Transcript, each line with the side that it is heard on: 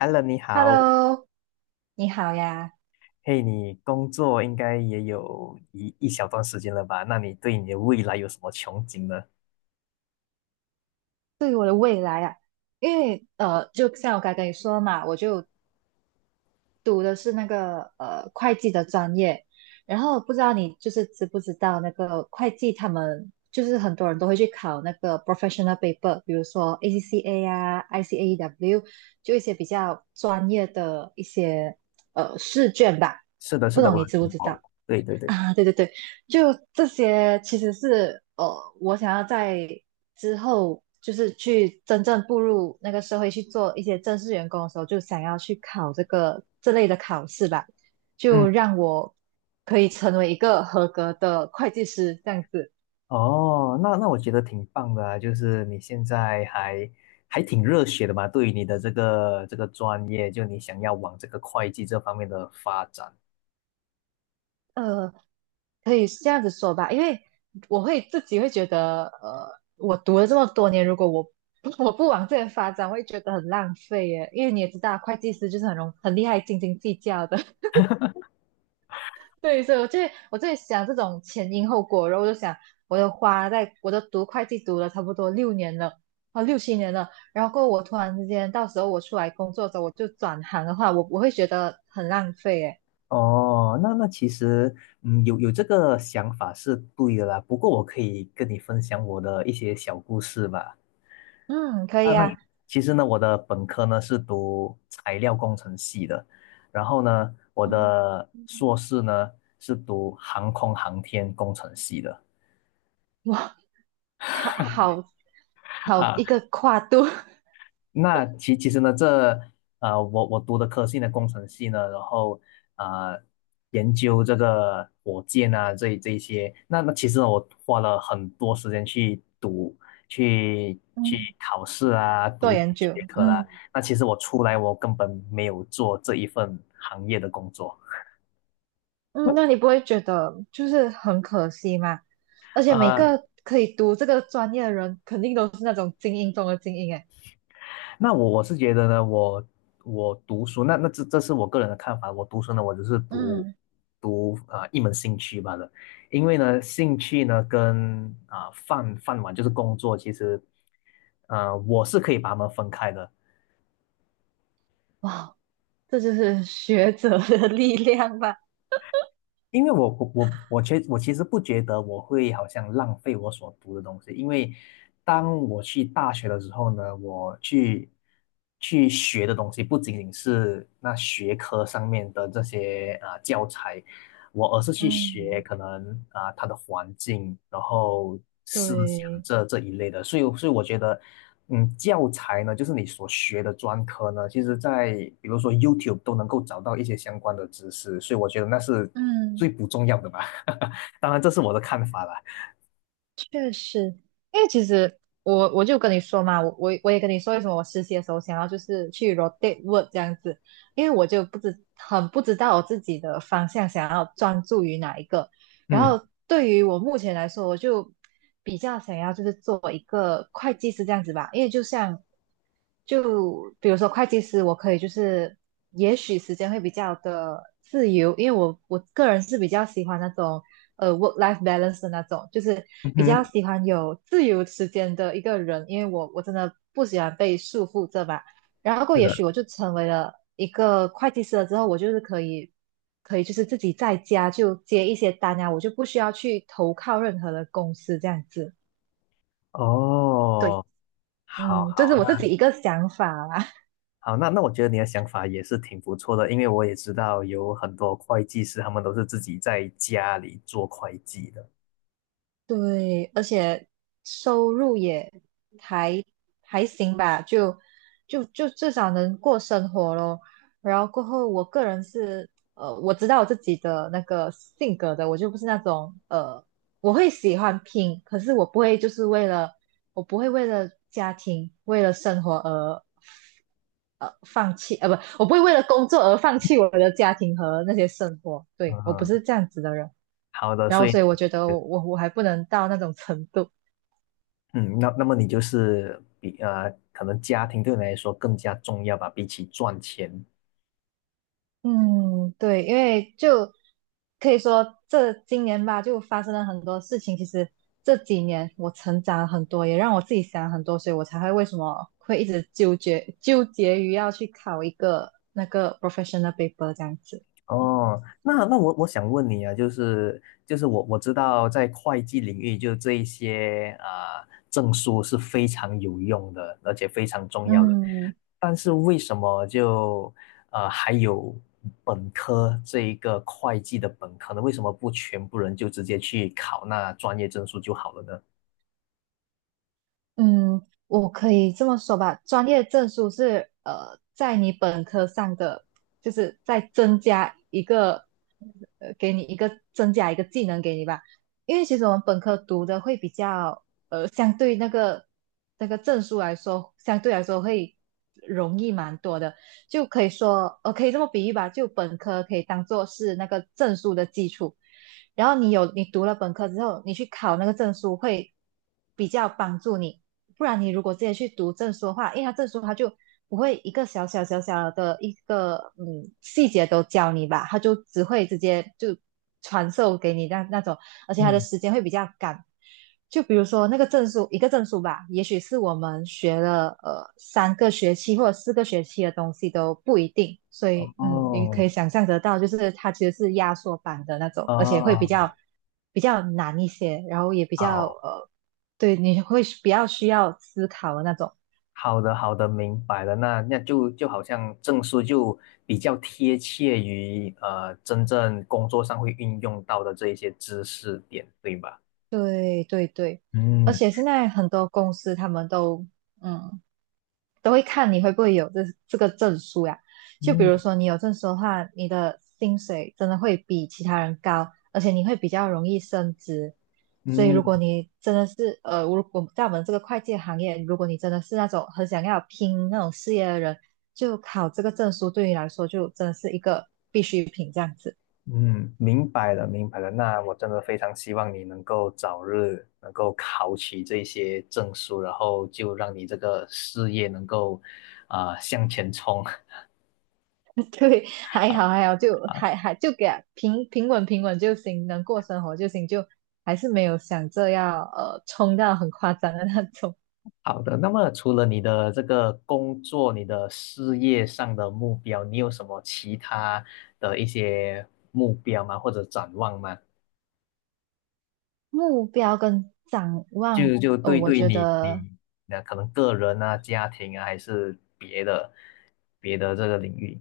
left: h e l l o 你好。
right: Hello，你好呀。
left: 嘿，你工作应该也有一小段时间了吧？那你对你的未来有什么憧憬呢？
right: 对于我的未来啊，因为，就像我刚才跟你说的嘛，我就读的是那个会计的专业，然后不知道你就是知不知道那个会计他们就是很多人都会去考那个 professional paper，比如说 ACCA 啊、ICAEW，就一些比较专业的一些试卷吧，
left: 是的，是
right: 不
left: 的，
right: 懂
left: 我
right: 你
left: 有
right: 知不
left: 听
right: 知
left: 过。
right: 道？
left: 对对 对。
right: 啊，对对对，就这些其实是，我想要在之后就是去真正步入那个社会去做一些正式员工的时候，就想要去考这个这类的考试吧，就
left: 嗯。
right: 让我可以成为一个合格的会计师这样子。
left: 哦，那我觉得挺棒的啊，就是你现在还挺热血的嘛，对于你的这个专业，就你想要往这个会计这方面的发展。
right: 呃，可以这样子说吧，因为我自己会觉得，我读了这么多年，如果我 我不往这边发展，我会觉得很浪费耶。因为你也知道，会计师就是很厉害，斤斤计较的。对，所以我就在想这种前因后果，然后我就想，我的花在我都读会计读了差不多六年了，啊六七年了，然后过后我突然之间，到时候我出来工作的时候，我就转行的话，我会觉得很浪费诶。
left: 哦，那其实，嗯，有这个想法是对的啦。不过我可以跟你分享我的一些小故事吧。
right: 嗯，可
left: 啊，
right: 以
left: 那
right: 啊，
left: 其实呢，我的本科呢是读材料工程系的，然后呢，我
right: 哦
left: 的硕士呢是读航空航天工程系的。
right: 哇，好好好
left: 啊
right: 一个跨度
left: 那其实呢，这我读的科系呢，工程系呢，然后呃，研究这个火箭啊，这一些，那其实呢我花了很多时间去读，去
right: 嗯
left: 考试啊，
right: 做
left: 读
right: 研
left: 学
right: 究，
left: 科啦。
right: 嗯，
left: 那其实我出来，我根本没有做这一份行业的工作。
right: 嗯，那你不会觉得就是很可惜吗？而且每
left: 呃，
right: 个可以读这个专业的人，肯定都是那种精英中的精英诶。
left: 那我是觉得呢，我读书，那这是我个人的看法。我读书呢，我只是读
right: 嗯
left: 读啊、一门兴趣罢了。因为呢，兴趣呢跟啊、饭碗就是工作，其实我是可以把它们分开的。
right: 哇，这就是学者的 力量吧？
left: 因为我其实不觉得我会好像浪费我所读的东西，因为当我去大学的时候呢，我去学的东西不仅仅是那学科上面的这些啊、呃教材，我而是去学
right: 嗯，
left: 可能啊、它的环境，然后思想
right: 对，
left: 这一类的，所以我觉得。嗯，教材呢，就是你所学的专科呢，其实在比如说 YouTube 都能够找到一些相关的知识，所以我觉得那是最
right: 嗯。
left: 不重要的吧。当然，这是我的看法啦。
right: 确实，因为其实我就跟你说嘛，我也跟你说，为什么我实习的时候想要就是去 rotate work 这样子，因为我就不知很不知道我自己的方向想要专注于哪一个。然
left: 嗯。
right: 后对于我目前来说，我就比较想要就是做一个会计师这样子吧，因为就比如说会计师，我可以就是也许时间会比较的自由，因为我个人是比较喜欢那种。Work life balance 的那种，就是
left: 嗯
right: 比较
left: 哼。
right: 喜欢有自由时间的一个人，因为我真的不喜欢被束缚着吧。然后过
left: 是
right: 也
left: 的。
right: 许我就成为了一个会计师了之后，我就是可以就是自己在家就接一些单啊，我就不需要去投靠任何的公司这样子。对，
left: 哦，好
right: 嗯，这是
left: 好。
right: 我自己
left: 那
right: 一个想法啦。
left: 好，那我觉得你的想法也是挺不错的，因为我也知道有很多会计师，他们都是自己在家里做会计的。
right: 对，而且收入也还还行吧，就至少能过生活咯。然后过后，我个人是，我知道我自己的那个性格的，我就不是那种，我会喜欢拼，可是我不会就是为了我不会为了家庭、为了生活而放弃，不，我不会为了工作而放弃我的家庭和那些生活。对，我不
left: 嗯，
right: 是这样子的人。
left: 好的，
right: 然
left: 所
right: 后
left: 以。
right: 所以我觉得我还不能到那种程度。
left: 嗯，那那么你就是比可能家庭对你来说更加重要吧，比起赚钱。
right: 嗯，对，因为就可以说这今年吧，就发生了很多事情。其实这几年我成长了很多，也让我自己想了很多，所以我才会为什么会一直纠结于要去考一个那个 professional paper 这样子。
left: 哦，那我想问你啊，就是我知道在会计领域，就这一些啊、呃证书是非常有用的，而且非常重要的。
right: 嗯。
left: 但是为什么就还有本科这一个会计的本科呢？为什么不全部人就直接去考那专业证书就好了呢？
right: 嗯，我可以这么说吧，专业证书是，在你本科上的，就是再增加一个，增加一个技能给你吧。因为其实我们本科读的会比较，相对那个证书来说，相对来说会容易蛮多的，就可以说，可以这么比喻吧，就本科可以当做是那个证书的基础。然后你读了本科之后，你去考那个证书会比较帮助你。不然你如果直接去读证书的话，因为他证书他就不会一个小小的一个细节都教你吧，他就只会直接就传授给你那种，而且他的
left: 嗯。
right: 时间会比较赶。就比如说那个证书，一个证书吧，也许是我们学了三个学期或者四个学期的东西都不一定，所以你
left: 哦。
right: 可以想象得到，就是它其实是压缩版的那种，而且会比较
left: 哦。
right: 呃比较难一些，然后也比
left: 啊
right: 较
left: 好。
right: 对，你会是比较需要思考的那种。
left: 好的，好的，明白了。那就好像证书就比较贴切于呃真正工作上会运用到的这一些知识点，对吧？
right: 对对对，而
left: 嗯。
right: 且现在很多公司他们嗯都会看你会不会有这个证书呀。就比如
left: 嗯。
right: 说你有证书的话，你的薪水真的会比其他人高，而且你会比较容易升职。所以如
left: 嗯。
right: 果你真的是，如果在我们这个会计行业，如果你真的是那种很想要拼那种事业的人，就考这个证书对你来说就真的是一个必需品这样子。
left: 嗯，明白了，明白了。那我真的非常希望你能够早日能够考取这些证书，然后就让你这个事业能够啊、向前冲。
right: 对，还好 还好，就还就给它平稳就行，能过生活就行，就还是没有想着要冲到很夸张的那种
left: 好的，那么除了你的这个工作、你的事业上的目标，你有什么其他的一些目标吗？或者展望吗？
right: 目标跟展望。
left: 就
right: 哦，
left: 对
right: 我
left: 对
right: 觉
left: 你
right: 得
left: 你那可能个人啊、家庭啊，还是别的这个领域，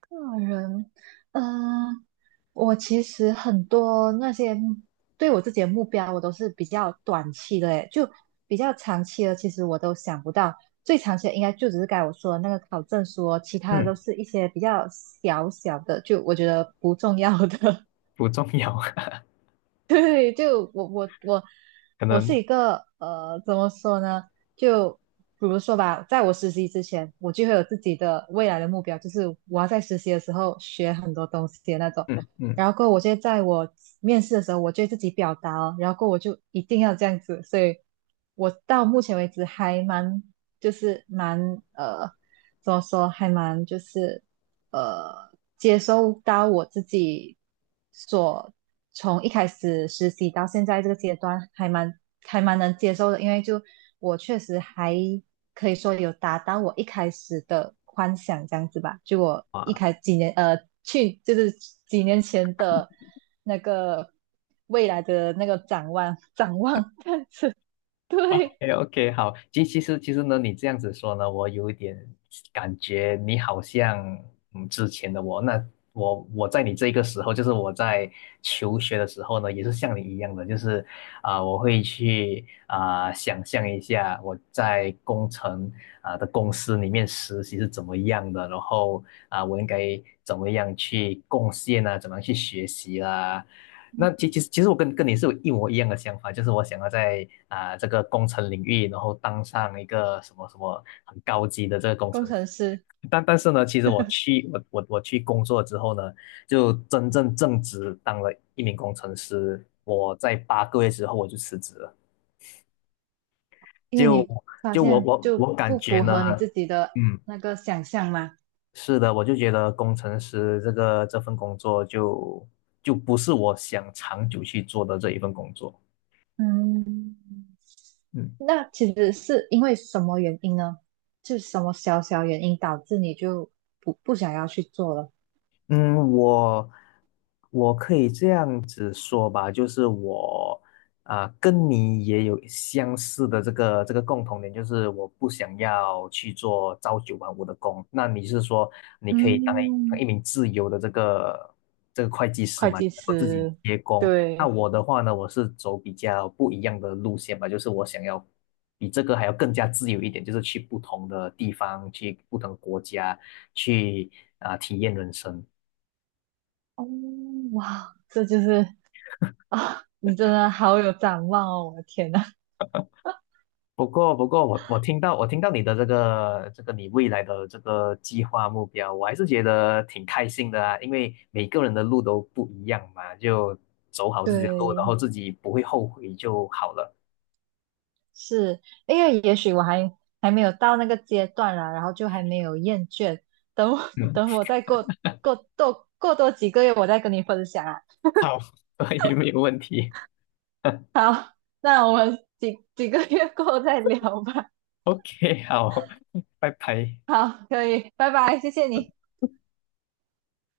right: 个人，嗯、我其实很多那些对我自己的目标，我都是比较短期的，诶，就比较长期的，其实我都想不到。最长期的应该就只是该我说的那个考证书哦，其他的
left: 嗯。
right: 都是一些比较小小的，就我觉得不重要的。
left: 不重要。
right: 对，就我我我
left: 可
right: 我是
left: 能。
right: 一个，怎么说呢？就比如说吧，在我实习之前，我就会有自己的未来的目标，就是我要在实习的时候学很多东西的那种。
left: 嗯
right: 然
left: 嗯。
right: 后过后我就在我面试的时候，我就会自己表达哦，然后过后我就一定要这样子。所以，我到目前为止还蛮，就是蛮呃，怎么说，还蛮就是呃，接收到我自己。所从一开始实习到现在这个阶段，还蛮能接受的，因为就我确实还可以说有达到我一开始的幻想这样子吧。就我
left: 啊。
right: 几年去就是几年前的那个未来的那个展望这样子，对，
left: o OK,好，其实呢，你这样子说呢，我有一点感觉你好像嗯之前的我，那我在你这个时候，就是我在求学的时候呢，也是像你一样的，就是啊、我会去啊、想象一下我在工程啊、的公司里面实习是怎么样的，然后啊、我应该怎么样去贡献啊，怎么样去学习啦、那其实我跟你是有一模一样的想法，就是我想要在啊、这个工程领域，然后当上一个什么很高级的这个工
right: 工
left: 程师。
right: 程师，
left: 但但是呢，其实我 去我我我去工作之后呢，就真正正职当了一名工程师。我在八个月之后我就辞职了，
right: 因为
left: 就
right: 你发
left: 我
right: 现
left: 我
right: 就
left: 我感
right: 不
left: 觉
right: 符
left: 呢，
right: 合你自己的
left: 嗯，
right: 那个想象嘛，
left: 是的，我就觉得工程师这份工作就就不是我想长久去做的这一份工作。
right: 嗯。
left: 嗯。
right: 那其实是因为什么原因呢？是什么小小原因导致你就不想要去做了？
left: 嗯，我可以这样子说吧，就是我啊、跟你也有相似的这个共同点，就是我不想要去做朝九晚五的工。那你是说你可以当一当
right: 嗯，
left: 一名自由的这个会计师
right: 会
left: 嘛，
right: 计
left: 能够自己
right: 师，
left: 接工？那
right: 对，
left: 我的话呢，我是走比较不一样的路线吧，就是我想要比这个还要更加自由一点，就是去不同的地方，去不同国家，去啊、体验人生。
right: 哦，哇，这就是啊，你真的好有展望哦，我的天呐，
left: 不过，我听到你的这个你未来的这个计划目标，我还是觉得挺开心的啊，因为每个人的路都不一样嘛，就走好自己的路，然后
right: 对，
left: 自己不会后悔就好了。
right: 是因为也许我还没有到那个阶段啦，然后就还没有厌倦，等我
left: 嗯，
right: 等我再过多几个月，我再跟你分享啊。
left: 好，所以没有问题。
right: 好，那我们几个月过后再聊吧。
left: OK,好，拜拜。
right: 好，可以，拜拜，谢谢你。